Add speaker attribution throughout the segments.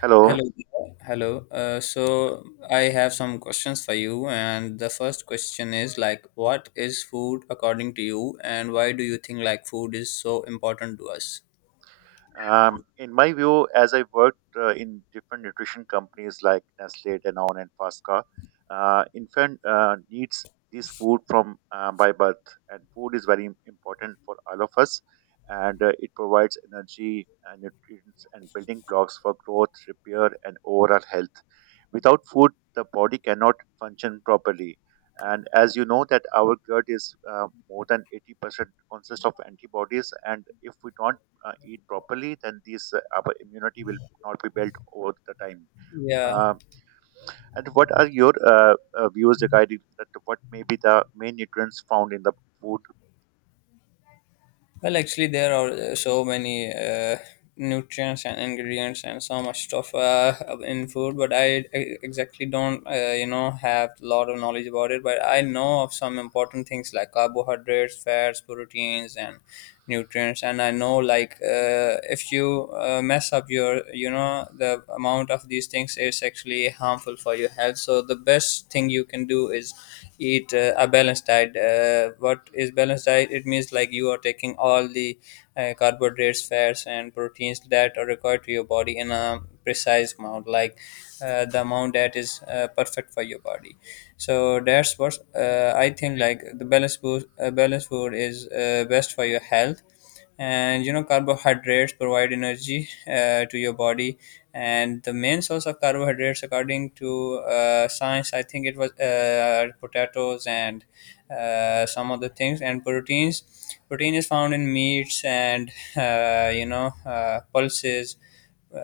Speaker 1: Hello.
Speaker 2: Hello, Deepa. Hello. I have some questions for you, and the first question is like, what is food according to you, and why do you think like food is so important to us?
Speaker 1: In my view, as I worked in different nutrition companies like Nestle, Danone, and Fasca, infant needs this food from by birth, and food is very important for all of us, and it provides energy, and nutrients, and building blocks for growth, repair, and overall health. Without food, the body cannot function properly. And as you know that our gut is more than 80% consists of antibodies, and if we don't eat properly, then this our immunity will not be built over the time.
Speaker 2: Yeah.
Speaker 1: Uh, and what are your views regarding that? What may be the main nutrients found in the food?
Speaker 2: Well, actually, there are so many nutrients and ingredients and so much stuff in food, but I exactly don't have a lot of knowledge about it. But I know of some important things like carbohydrates, fats, proteins, and nutrients. And I know, like, if you mess up your the amount of these things is actually harmful for your health. So the best thing you can do is eat a balanced diet. What is balanced diet? It means like you are taking all the carbohydrates, fats, and proteins that are required to your body in a precise amount, like the amount that is perfect for your body. So that's what I think, like the balanced food, balanced food is best for your health. And you know, carbohydrates provide energy to your body, and the main source of carbohydrates, according to science, I think it was potatoes and some other things. And protein is found in meats and you know, pulses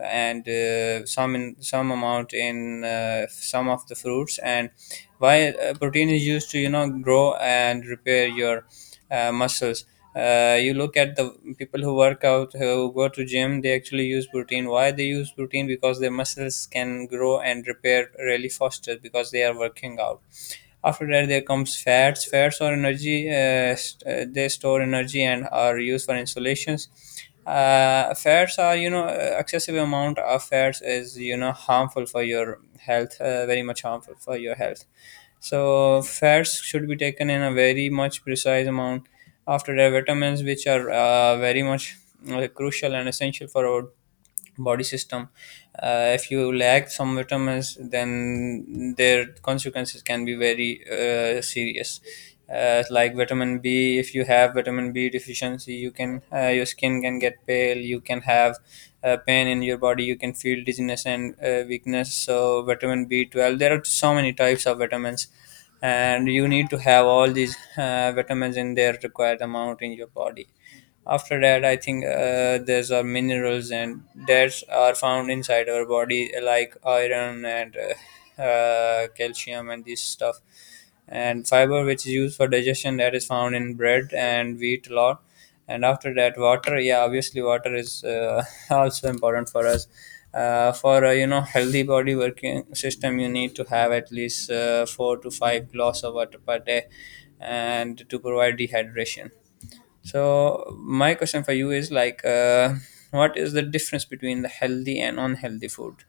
Speaker 2: and some, in some amount, in some of the fruits. And why protein is used to, you know, grow and repair your muscles. You look at the people who work out, who go to gym. They actually use protein. Why they use protein? Because their muscles can grow and repair really faster because they are working out. After that, there comes fats. Fats or energy. They store energy and are used for insulations. Fats are, you know, excessive amount of fats is, you know, harmful for your health. Very much harmful for your health. So fats should be taken in a very much precise amount. After that, vitamins, which are very much crucial and essential for our body system. If you lack some vitamins, then their consequences can be very serious. Like vitamin B, if you have vitamin B deficiency, you can, your skin can get pale. You can have pain in your body. You can feel dizziness and weakness. So vitamin B 12. There are so many types of vitamins, and you need to have all these vitamins in their required amount in your body. After that, I think there's are minerals and that are found inside our body, like iron and calcium and this stuff. And fiber, which is used for digestion, that is found in bread and wheat a lot. And after that, water. Yeah, obviously, water is also important for us. For a, you know, healthy body working system, you need to have at least 4 to 5 glass of water per day, and to provide dehydration. So my question for you is like, what is the difference between the healthy and unhealthy food?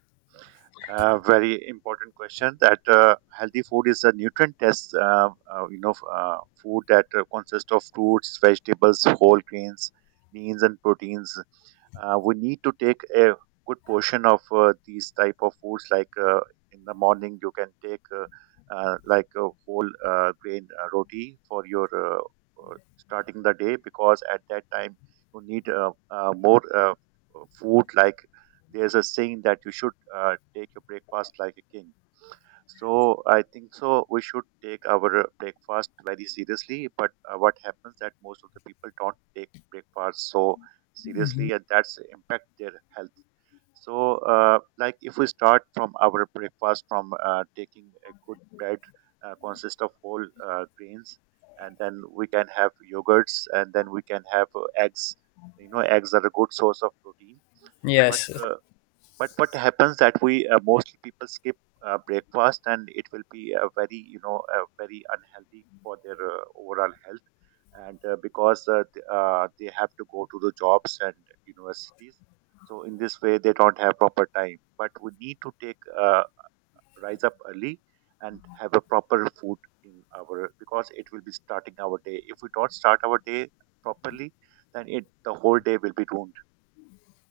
Speaker 1: Very important question. That Healthy food is a nutrient test. Food that consists of fruits, vegetables, whole grains, leans, and proteins we need to take a good portion of these type of foods like in the morning you can take like a whole grain roti for your starting the day because at that time you need more food like there's a saying that you should take your breakfast like a king, so I think so we should take our breakfast very seriously. But what happens that most of the people don't take breakfast so
Speaker 2: Mhm.
Speaker 1: seriously, and that's impact their health. So, like if we start from our breakfast from taking a good bread, consist of whole grains, and then we can have yogurts, and then we can have eggs. You know, eggs are a good source of protein. But
Speaker 2: Yes.
Speaker 1: uh, but what happens that we most people skip breakfast, and it will be a very you know a very unhealthy for their overall health, and they have to go to the jobs and universities. So in this way, they don't have proper time. But we need to take rise up early and have a proper food in our because it will be starting our day. If we don't start our day properly, then it the whole day will be ruined.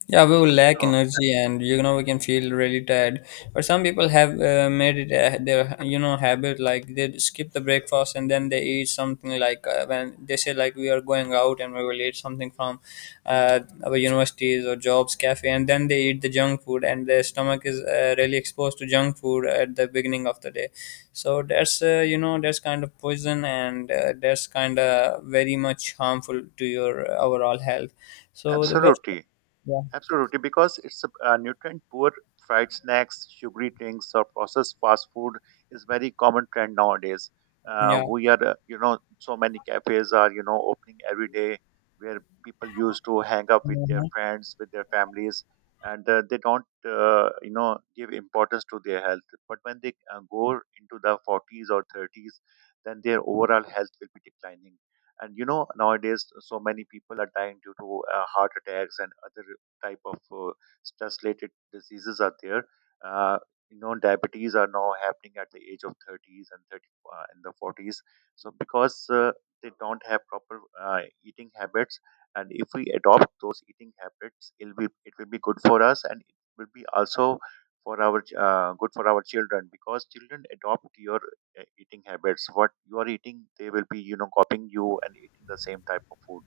Speaker 2: Yeah, we will lack
Speaker 1: So
Speaker 2: energy, and you know, we can feel really tired. But some people have made it their, you know, habit, like they skip the breakfast and then they eat something, like when they say like we are going out and we will eat something from uh, our universities or jobs cafe, and then they eat the junk food, and their stomach is really exposed to junk food at the beginning of the day. So that's, you know, that's kind of poison, and that's kind of very much harmful to your overall health. So the best.
Speaker 1: absolutely.
Speaker 2: Yeah.
Speaker 1: Absolutely, because it's a nutrient poor fried snacks, sugary drinks, or processed fast food is very common trend nowadays.
Speaker 2: Yeah,
Speaker 1: We are, you know, so many cafes are, you know, opening every day where people used to hang up with their friends, with their families, and they don't, you know, give importance to their health. But when they go into the 40s or 30s, then their overall health will be declining. And you know, nowadays, so many people are dying due to heart attacks and other type of stress related diseases are there, uh, you know diabetes are now happening at the age of 30s and 30 in the 40s, so because they don't have proper eating habits, and if we adopt those eating habits it will be good for us, and it will be also for our good for our children because children adopt your eating habits, what you are eating they will be you know copying you and eating the same type of food.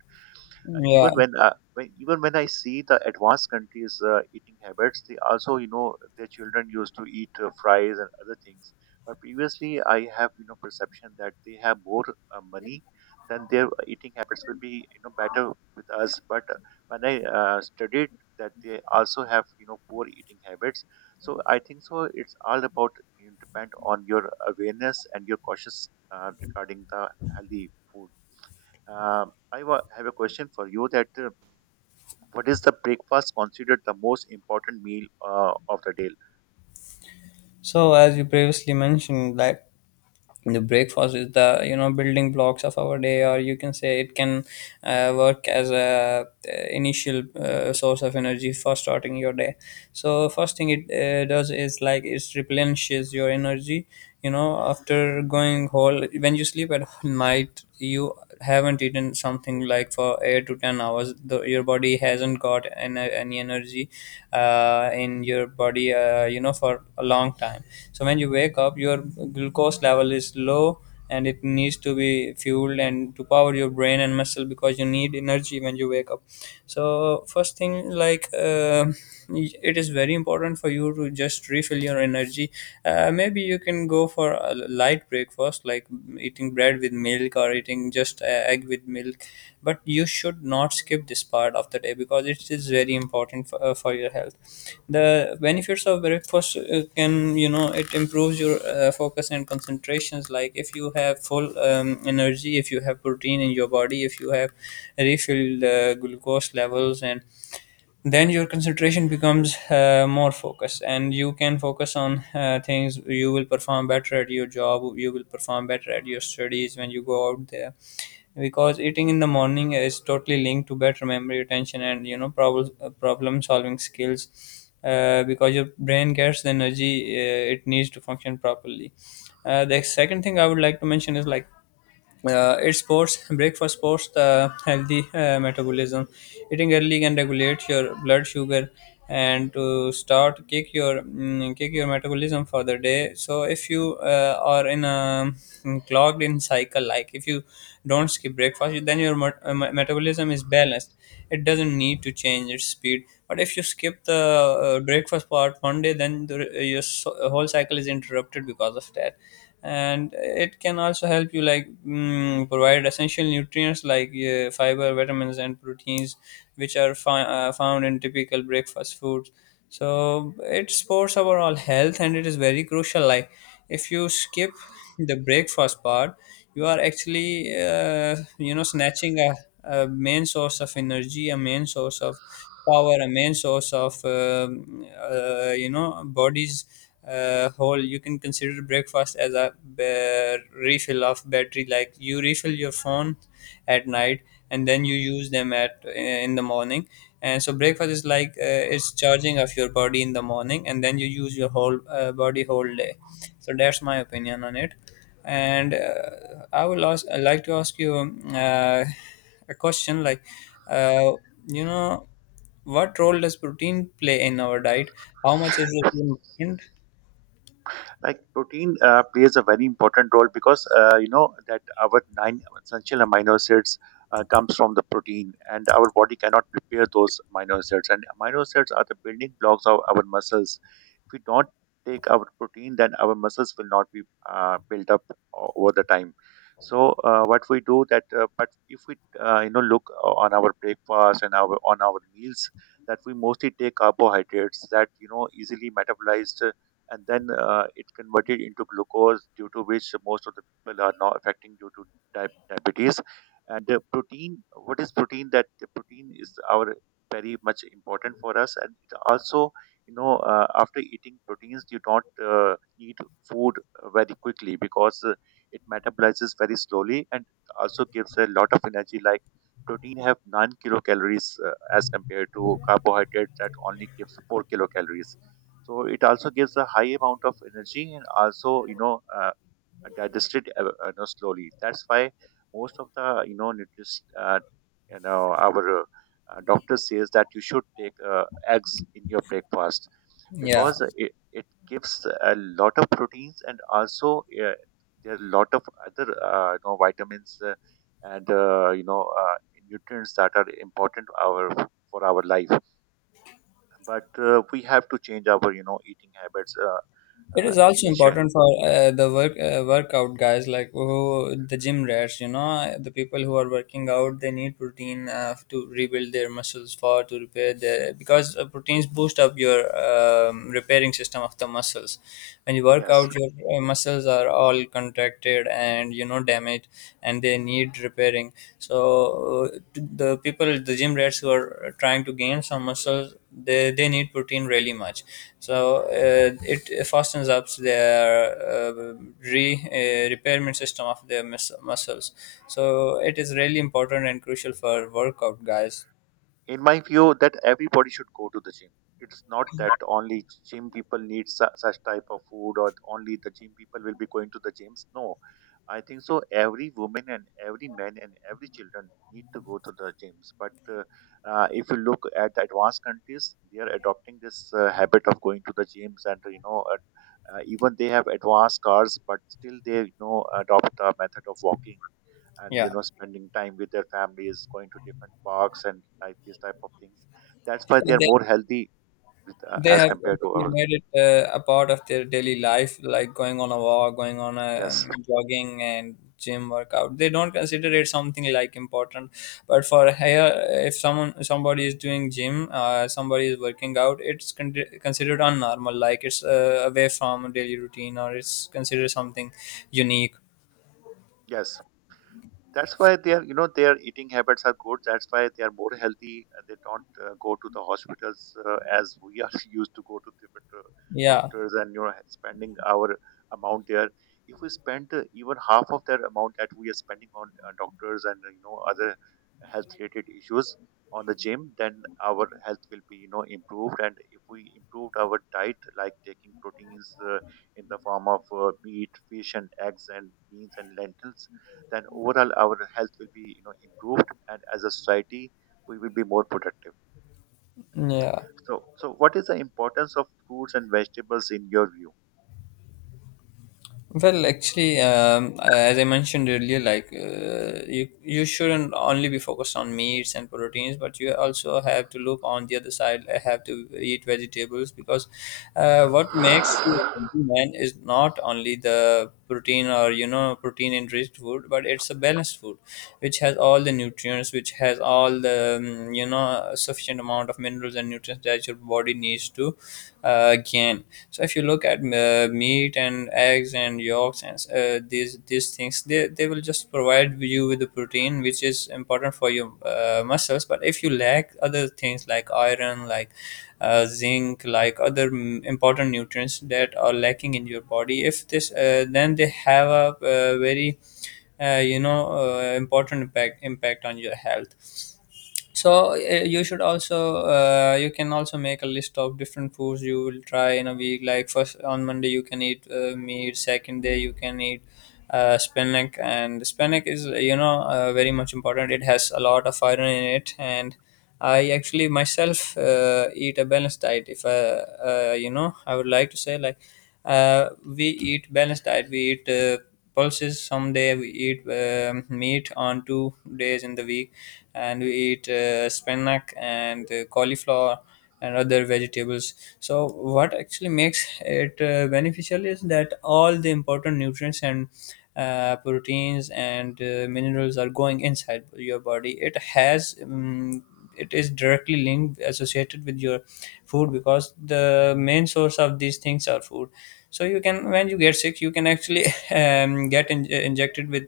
Speaker 1: uh,
Speaker 2: yeah.
Speaker 1: even when, uh, when even when I see the advanced countries' eating habits, they also you know their children used to eat fries and other things. But previously, I have you know perception that they have more money, then their eating habits will be you know better with us. But when I studied that they also have you know poor eating habits, so I think so. It's all about you know, depend on your awareness and your cautious regarding the healthy food. Uh, I have a question for you that what is the breakfast considered the most important meal of the day?
Speaker 2: So as you previously mentioned, that the breakfast is the, you know, building blocks of our day, or you can say it can work as a initial source of energy for starting your day. So first thing it does is like it replenishes your energy. You know, after going whole, when you sleep at night, you haven't eaten something like for 8 to 10 hours, your body hasn't got any energy in your body you know, for a long time. So when you wake up, your glucose level is low, and it needs to be fueled and to power your brain and muscle because you need energy when you wake up. So first thing, like it is very important for you to just refill your energy. Maybe you can go for a light breakfast, like eating bread with milk or eating just egg with milk. But you should not skip this part of the day because it is very important for your health. The benefits of breakfast can, you know, it improves your focus and concentrations. Like if you have full energy, if you have protein in your body, if you have refilled glucose levels, and then your concentration becomes more focused, and you can focus on things. You will perform better at your job, you will perform better at your studies when you go out there, because eating in the morning is totally linked to better memory retention and, you know, problem solving skills. Because your brain gets the energy it needs to function properly. The second thing I would like to mention is like it supports, breakfast supports the healthy metabolism. Eating early can regulate your blood sugar and to start kick your, kick your metabolism for the day. So if you are in a, clogged in cycle, like if you don't skip breakfast, then your metabolism is balanced. It doesn't need to change its speed. But if you skip the breakfast part one day, then your whole cycle is interrupted because of that. And it can also help you, like, provide essential nutrients like fiber, vitamins, and proteins, which are found in typical breakfast foods. So it supports overall health, and it is very crucial. Like if you skip the breakfast part, you are actually, you know, snatching a main source of energy, a main source of power, a main source of you know, body's whole. You can consider breakfast as a refill of battery, like you refill your phone at night and then you use them at in the morning. And so breakfast is like it's charging of your body in the morning, and then you use your whole body whole day. So that's my opinion on it. And I like to ask you, a question like, uh, you know, what role does protein play in our diet? How much is it important?
Speaker 1: Like protein plays a very important role because you know that our nine essential amino acids comes from the protein, and our body cannot prepare those amino acids, and amino acids are the building blocks of our muscles. If we don't take our protein, then our muscles will not be built up over the time. So what we do that, but if we you know look on our breakfast and our on our meals, that we mostly take carbohydrates that you know easily metabolized, and then it converted into glucose, due to which most of the people are now affecting due to diabetes. And protein, what is protein? That the protein is our very much important for us, and it also you know after eating proteins you don't need food very quickly because it metabolizes very slowly, and also gives a lot of energy like protein have 9 kilocalories as compared to carbohydrate that only gives 4 kilocalories, so it also gives a high amount of energy, and also you know digested you know, slowly. That's why most of the you know nutrition you know our doctor says that you should take eggs in your breakfast
Speaker 2: Yeah,
Speaker 1: because it gives a lot of proteins and also there are a lot of other you know, vitamins and you know nutrients that are important our for our life. But we have to change our you know eating habits.
Speaker 2: it
Speaker 1: Uh,
Speaker 2: is also
Speaker 1: immediate-
Speaker 2: important for the workout guys, like who, the gym rats, you know, the people who are working out. They need protein to rebuild their muscles, for to repair their, because proteins boost up your repairing system of the muscles. When you work
Speaker 1: yes,
Speaker 2: out, your muscles are all contracted and, you know, damaged, and they need repairing. So uh, the people, the gym rats who are trying to gain some muscle, they need protein really much. So it fastens up their uh, re repairment system of their muscles. So it is really important and crucial for workout guys.
Speaker 1: in my view that everybody should go to the gym. It's not that only gym people need such type of food, or only the gym people will be going to the gyms. No, I think so every woman and every man and every children need to go to the gyms. But if you look at the advanced countries, they are adopting this habit of going to the gyms, and you know even they have advanced cars but still they you know adopt a method of walking, and you know spending time with their families, going to different parks and like these type of things. That's why they are
Speaker 2: Yeah.
Speaker 1: more healthy with,
Speaker 2: They
Speaker 1: as
Speaker 2: have
Speaker 1: compared to
Speaker 2: actually
Speaker 1: our.
Speaker 2: made it a part of their daily life, like going on a walk, going on a
Speaker 1: Yes.
Speaker 2: jogging and gym workout. They don't consider it something like important, but for here, if someone somebody is doing gym, somebody is working out, it's considered unnormal, like it's away from daily routine, or it's considered something unique.
Speaker 1: Yes. That's why their, you know, their eating habits are good. That's why they are more healthy. And they don't go to the hospitals as we are used to go to different
Speaker 2: Yeah,
Speaker 1: doctors and you know spending our amount there. If we spend even half of their amount that we are spending on doctors and you know other health-related issues on the gym, then our health will be you know improved. And if we improved our diet, like taking proteins in the form of meat, fish, and eggs, and beans and lentils, then overall our health will be you know improved, and as a society we will be more productive.
Speaker 2: yeah.
Speaker 1: So so what is the importance of fruits and vegetables in your view?
Speaker 2: Well, actually, as I mentioned earlier, like you shouldn't only be focused on meats and proteins, but you also have to look on the other side. I have to eat vegetables because what makes you a healthy man is not only the protein, or you know, protein enriched food, but it's a balanced food, which has all the nutrients, which has all the you know, sufficient amount of minerals and nutrients that your body needs to gain. So if you look at meat and eggs and yolks and these things, they will just provide you with the protein, which is important for your muscles. But if you lack other things like iron, like zinc, like other, important nutrients that are lacking in your body. If this, then they have a uh, you know, important impact on your health. So you should also you can also make a list of different foods you will try in a week. Like first on Monday you can eat meat, second day you can eat spinach, and spinach is very much important. It has a lot of iron in it. And I actually myself eat a balanced diet. If I you know I would like to say, like, we eat balanced diet. We eat pulses someday, we eat meat on 2 days in the week, and we eat spinach and cauliflower and other vegetables. So what actually makes it beneficial is that all the important nutrients and proteins and minerals are going inside your body. It has it is directly linked, associated with your food, because the main source of these things are food. So you can, when you get sick, you can actually get injected with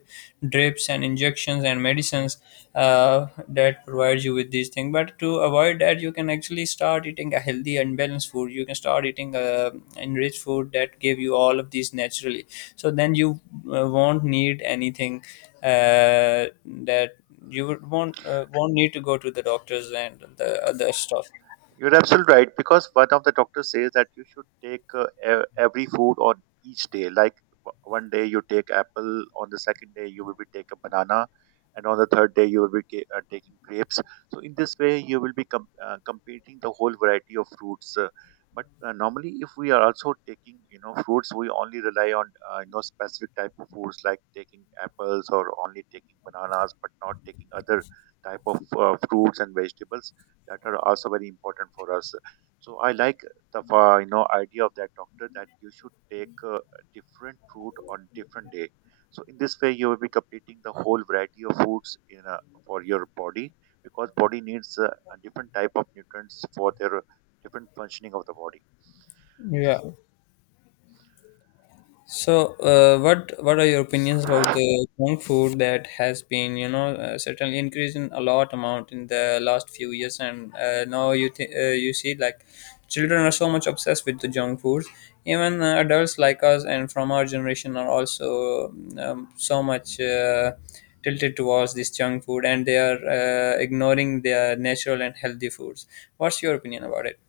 Speaker 2: drips and injections and medicines that provides you with these things. But to avoid that, you can actually start eating a healthy and balanced food. You can start eating enriched food that give you all of these naturally. So then you won't need anything that you would won't need to go to the doctors and the other stuff.
Speaker 1: You're absolutely right because one of the doctors says that you should take every food on each day. Like one day you take apple, on the second day you will be take a banana, and on the third day you will be taking grapes. So in this way you will be completing the whole variety of fruits. But Normally if we are also taking you know fruits, we only rely on you know specific type of fruits like taking apples or only taking bananas, but not taking other type of fruits and vegetables that are also very important for us. So I like the you know idea of that doctor that you should take a different route on different day. So in this way you will be completing the whole variety of foods in a, for your body, because body needs a different type of nutrients for their different functioning of the body.
Speaker 2: Yeah. So, what are your opinions about the junk food that has been, you know, certainly increasing a lot amount in the last few years? And now you see, like, children are so much obsessed with the junk foods. Even adults like us and from our generation are also so much tilted towards this junk food, and they are ignoring their natural and healthy foods. What's your opinion about it?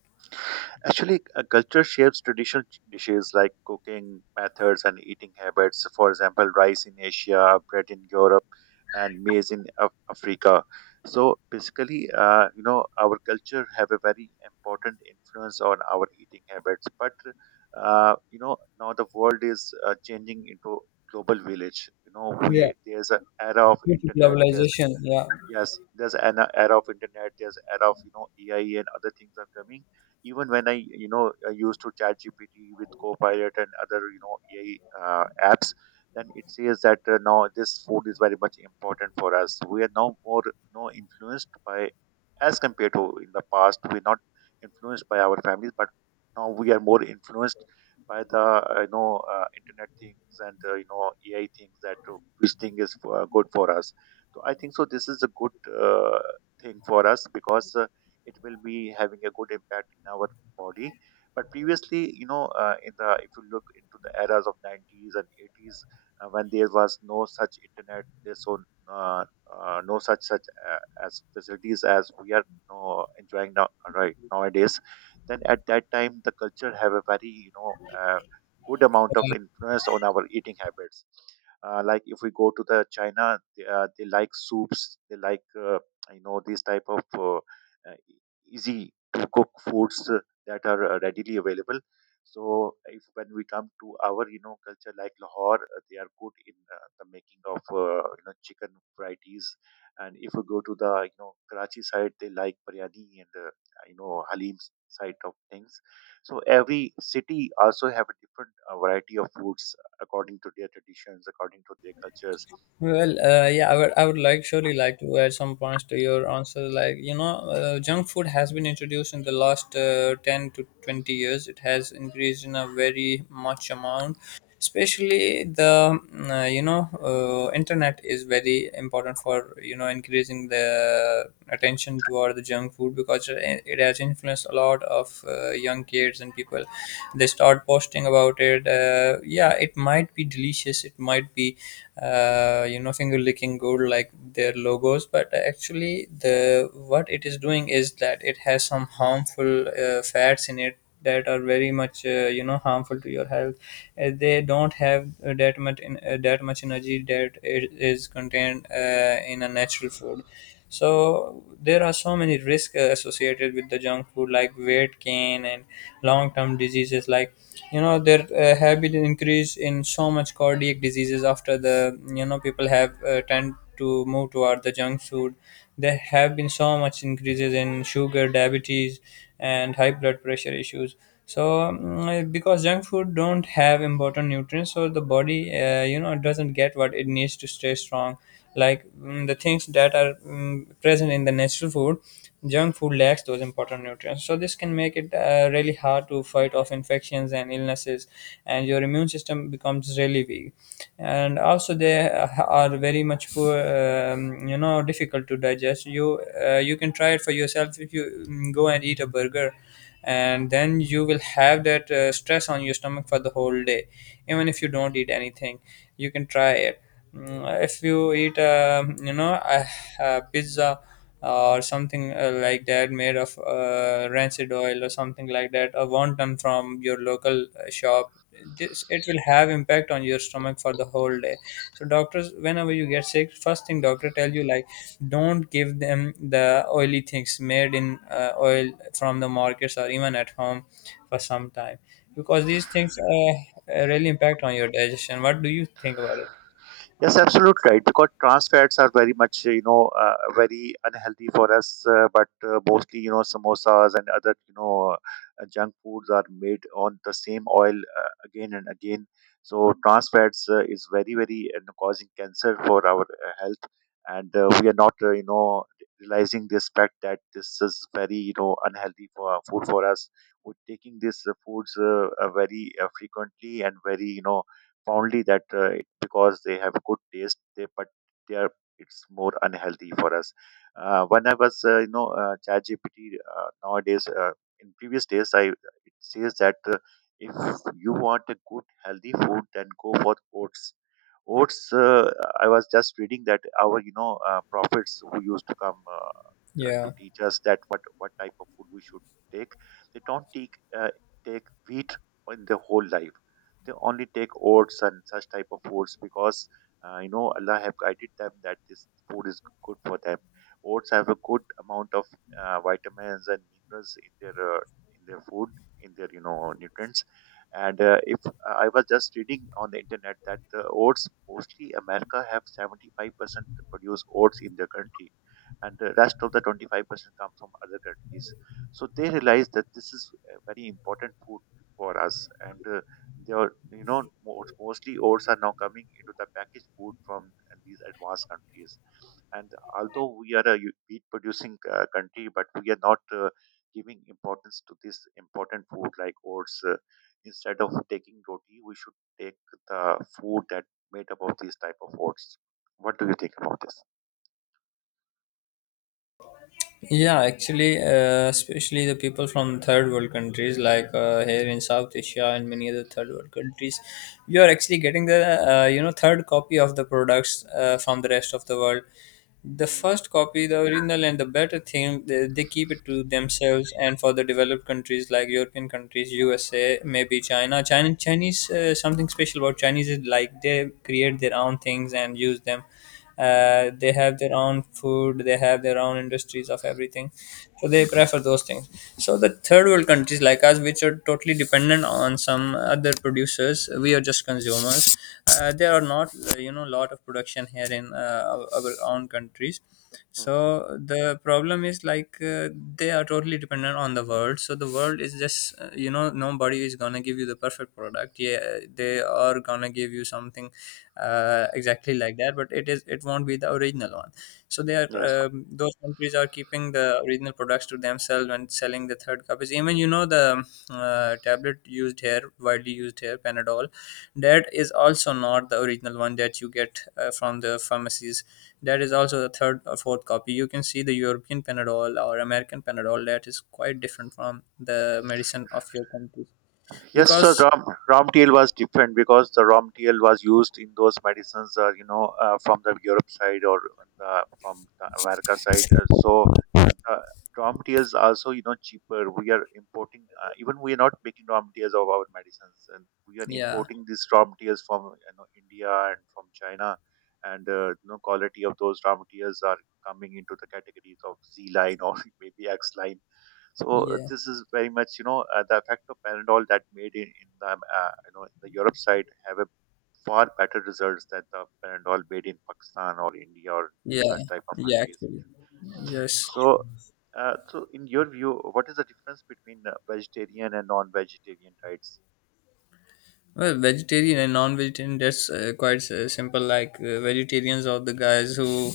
Speaker 1: Actually, culture shapes traditional dishes like cooking methods and eating habits. For example, rice in Asia, bread in Europe, and maize in Africa. So basically, you know, our culture have a very important influence on our eating habits. But you know, now the world is changing into global village. You know,
Speaker 2: Yeah.
Speaker 1: we there's an era of
Speaker 2: Due to
Speaker 1: internet. There's.
Speaker 2: globalization, yeah.
Speaker 1: Yes, there's an era of internet. There's era of you know AI and other things are coming. Even when I you know I used to chat GPT with Copilot and other you know AI apps, then it says that now this food is very much important for us. We are now more you know influenced by as compared to in the past. We're not influenced by our families, but now we are more influenced by the internet things and AI things that which thing is good for us. So I think so this is a good thing for us because it will be having a good impact in our body. But previously, in the if you look into the eras of 90s and 80s, when there was no such internet, there's so uh, no such as facilities as we are enjoying nowadays. Then at that time, the culture have a very good amount of influence on our eating habits, like if we go to the China, they like soups, they like these type of easy to cook foods that are readily available. So if when we come to our culture like Lahore, they are good in the making of chicken varieties. And if we go to the Karachi side, they like biryani and halim side of things. So every city also have a different variety of foods according to their traditions, according to their cultures.
Speaker 2: Well, yeah, I would like surely like to add some points to your answer. Like, you know, junk food has been introduced in the last 10 to 20 years. It has increased in a very much amount. Especially the internet is very important for, you know, increasing the attention toward the junk food, because it has influenced a lot of young kids and people. They start posting about it. Yeah, it might be delicious. It might be finger licking good like their logos, but actually the what it is doing is that it has some harmful fats in it that are very much harmful to your health. They don't have that much energy that it is contained in a natural food. So there are so many risks associated with the junk food, like weight gain and long-term diseases. Like, you know, there have been an increase in so much cardiac diseases after, the you know, people have tend to move toward the junk food. There have been so much increases in sugar diabetes and high blood pressure issues. So, mm, because junk food don't have important nutrients, so the body doesn't get what it needs to stay strong, like, mm, the things that are, mm, present in the natural food. Junk food lacks those important nutrients, so this can make it really hard to fight off infections and illnesses, and your immune system becomes really weak. And also they are very much poor, difficult to digest. You can try it for yourself. If you, mm, go and eat a burger, and then you will have that stress on your stomach for the whole day, even if you don't eat anything. You can try it. Mm, if you eat, a pizza or something like that made of rancid oil or something like that, a wonton from your local shop, this it will have impact on your stomach for the whole day. So doctors, whenever you get sick, first thing doctor tell you, like, don't give them the oily things made in oil from the markets or even at home, for some time, because these things really impact on your digestion. What do you think about it?
Speaker 1: Yes, absolute right. Because trans fats are very much, you know, very unhealthy for us. But mostly, you know, samosas and other, you know, junk foods are made on the same oil again and again. So trans fats is very, very causing cancer for our health, and we are not, realizing this fact that this is very, you know, unhealthy for food for us. We're taking these foods very frequently and very, you know, only that because they have good taste, they but they are, it's more unhealthy for us. When I was ChatGPT nowadays, in previous days, I it says that if you want a good healthy food, then go for oats. Oats, I was just reading that our, you know, prophets who used to come
Speaker 2: Yeah.
Speaker 1: to teach us that what type of food we should take, they don't take uh, take wheat in their whole life. They only take oats and such type of foods because Allah have guided them that this food is good for them. Oats have a good amount of vitamins and minerals in their food, in their nutrients. And if I was just reading on the internet that the oats, mostly America have 75% produce oats in their country, and the rest of the 25% come from other countries. So they realize that this is a very important food for us, and they are, you know, mostly oats are now coming into the packaged food from these advanced countries. And although we are wheat producing country, but we are not giving importance to this important food like oats. Instead of taking roti we should take the food that made up of these type of oats. What do you think about this?
Speaker 2: Yeah, actually, especially the people from third world countries, like here in South Asia and many other third world countries, you are actually getting the third copy of the products from the rest of the world. The
Speaker 1: Mm,
Speaker 2: first copy, the original and the better thing, they keep it to themselves. And for the developed countries like European countries, USA, maybe China, Chinese, something special about Chinese is like they create their own things and use them.
Speaker 1: mm,
Speaker 2: They have their own food, they have their own industries of everything. So they prefer those things. So the third world countries like us, which are totally dependent on some other producers, we are just consumers. Uh, there are not, lot of production here in our own countries. So
Speaker 1: mm.
Speaker 2: the problem is, like, they are totally dependent on the world. So the world is just, nobody is gonna give you the perfect product. Yeah, they are gonna give you something exactly like that, but it is it won't be the original one. So they are,
Speaker 1: Yes.
Speaker 2: those countries are keeping the original products to themselves and selling the third copies. Even, you know, the tablet used here, widely used here, Panadol, that is also not the original one that you get from the pharmacies. That is also the third or fourth copy. You can see the European Panadol or American Panadol, that is quite different from the medicine of your country,
Speaker 1: Yes, sir.
Speaker 2: because
Speaker 1: Ramtl was different because the Ramtl was used in those medicines, from the Europe side or on the, from the America side. So the Ramtl is also, you know, cheaper. We are importing, even we are not making Ramtls of our medicines, and we are
Speaker 2: yeah,
Speaker 1: importing these Ramtls from India and from China, and you know, quality of those Ramtls are coming into the categories of Z line or maybe X line. So
Speaker 2: yeah,
Speaker 1: this is very much, you know, the effect of Panadol that made in the, you know, the Europe side have a far better results than the Panadol made in Pakistan or India or
Speaker 2: yeah,
Speaker 1: such type of
Speaker 2: yeah.
Speaker 1: countries.
Speaker 2: Actually, yes.
Speaker 1: So, so in your view, what is the difference between vegetarian and non-vegetarian diets?
Speaker 2: Well, vegetarian and non-vegetarian, that's quite simple. Like, vegetarians are the guys who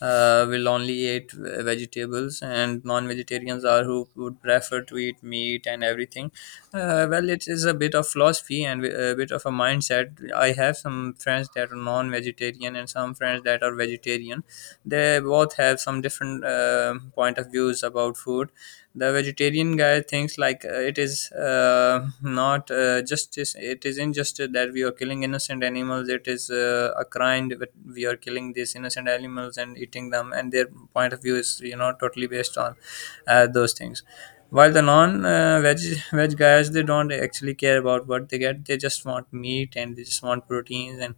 Speaker 2: will only eat vegetables, and non-vegetarians are who would prefer to eat meat and everything. Well, it is a bit of philosophy and a bit of a mindset. I have some friends that are non-vegetarian and some friends that are vegetarian. They both have some different point of views about food. The vegetarian guy thinks, like, it is not justice, it is injustice, that we are killing innocent animals. It is a crime that we are killing these innocent animals and eating them, and their point of view is, you know, totally based on those things. While the non veg veg guys, they don't actually care about what they get. They just want meat and they just want proteins and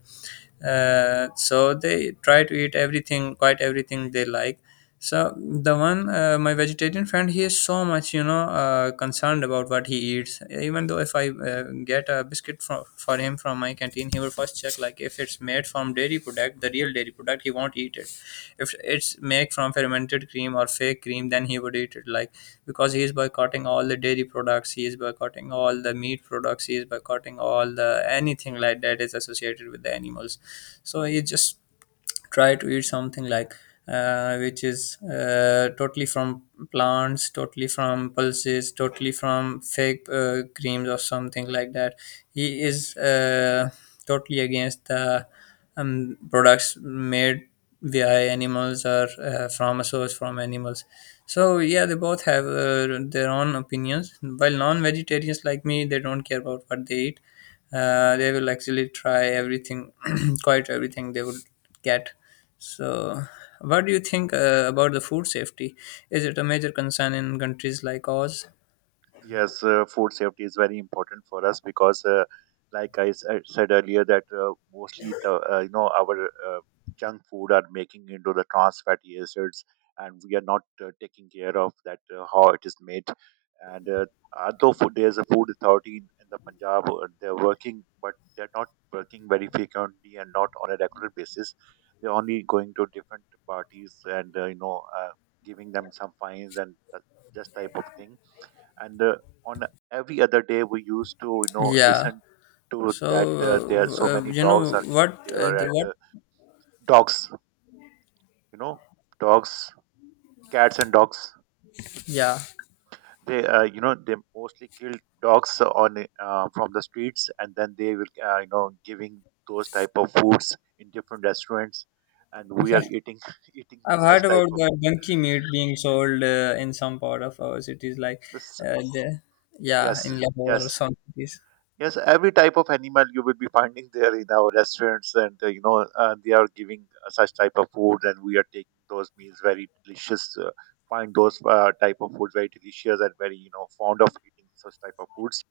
Speaker 2: so they try to eat everything, quite everything they like. So the one, my vegetarian friend, he is so much, you know, concerned about what he eats. Even though if I get a biscuit for him from my canteen, he will first check, like, if it's made from dairy product, the real dairy product, he won't eat it. If it's made from fermented cream or fake cream, then he would eat it. Like, because he is boycotting all the dairy products, he is boycotting all the meat products, he is boycotting all the anything like that is associated with the animals. So you just try to eat something like which is totally from plants, totally from pulses, totally from fake creams or something like that. He is totally against the products made via animals or from a source from animals. So yeah, they both have their own opinions. While non-vegetarians like me, they don't care about what they eat. Uh, they will actually try everything quite everything they would get. So, what do you think about the food safety? Is it a major concern in countries like ours?
Speaker 1: Yes, food safety is very important for us because, like I said earlier, that mostly the our junk food are making into the trans fatty acids, and we are not taking care of that how it is made. And although food, there is a food authority in the Punjab, they're working, but they're not working very frequently and not on a regular basis. They're only going to different parties and giving them some fines and just type of thing. And on every other day we used to
Speaker 2: Yeah.
Speaker 1: listen to
Speaker 2: So,
Speaker 1: that there are
Speaker 2: uh,
Speaker 1: so
Speaker 2: uh,
Speaker 1: many
Speaker 2: you
Speaker 1: dogs
Speaker 2: know
Speaker 1: are killed
Speaker 2: what?
Speaker 1: there,
Speaker 2: The,
Speaker 1: and
Speaker 2: what?
Speaker 1: dogs, you know, dogs, cats and dogs,
Speaker 2: Yeah.
Speaker 1: they they mostly kill dogs on from the streets, and then they will giving those type of foods in different restaurants, and we
Speaker 2: Yeah,
Speaker 1: are eating eating
Speaker 2: I've
Speaker 1: such
Speaker 2: heard
Speaker 1: type
Speaker 2: about
Speaker 1: of
Speaker 2: the donkey meat being sold in some part of our cities, like,
Speaker 1: this.
Speaker 2: the yeah,
Speaker 1: Yes,
Speaker 2: in Lahore or
Speaker 1: yes.
Speaker 2: some cities.
Speaker 1: Yes, every type of animal you will be finding there in our restaurants, and they are giving such type of food, and we are taking those meals very delicious. Find those type of food very delicious and very fond of eating such type of foods.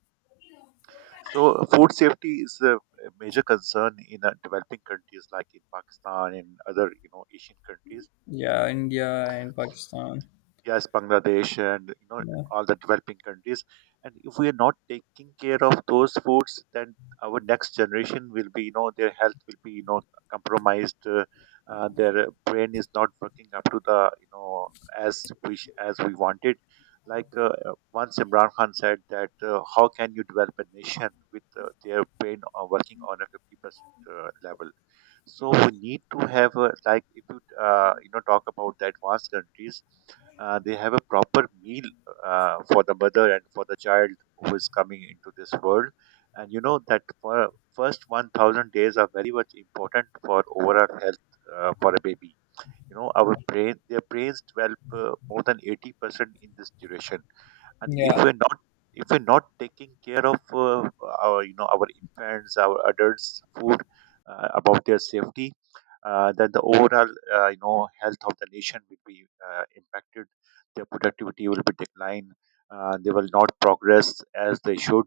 Speaker 1: So food safety is a major concern in developing countries like in Pakistan and other Asian countries.
Speaker 2: Yeah, India and Pakistan.
Speaker 1: Yes, Bangladesh and you know
Speaker 2: Yeah,
Speaker 1: all the developing countries. And if we are not taking care of those foods then our next generation will be, you know, their health will be, you know, compromised. Their brain is not working up to the as wish as we wanted, like once Imran Khan said that how can you develop a nation with their brain working on a 50% level. So we need to have a, like if you you know talk about the advanced countries, they have a proper meal for the mother and for the child who is coming into this world. And you know that for first 1000 days are very much important for overall health for a baby. You know, their brains develop more than 80% in this duration. And if
Speaker 2: yeah,
Speaker 1: we're not, taking care of our, you know, our infants our adults food, about their safety, then the overall health of the nation will be impacted. Their productivity will be declined. They will not progress as they should.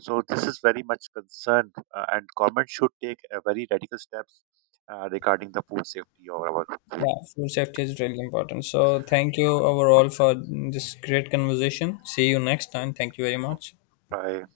Speaker 1: So this is very much concerned, and government should take a very radical steps regarding the food safety of our.
Speaker 2: yeah. Food safety is really important. So, thank you overall for this great conversation. See you next time. Thank you very much.
Speaker 1: By.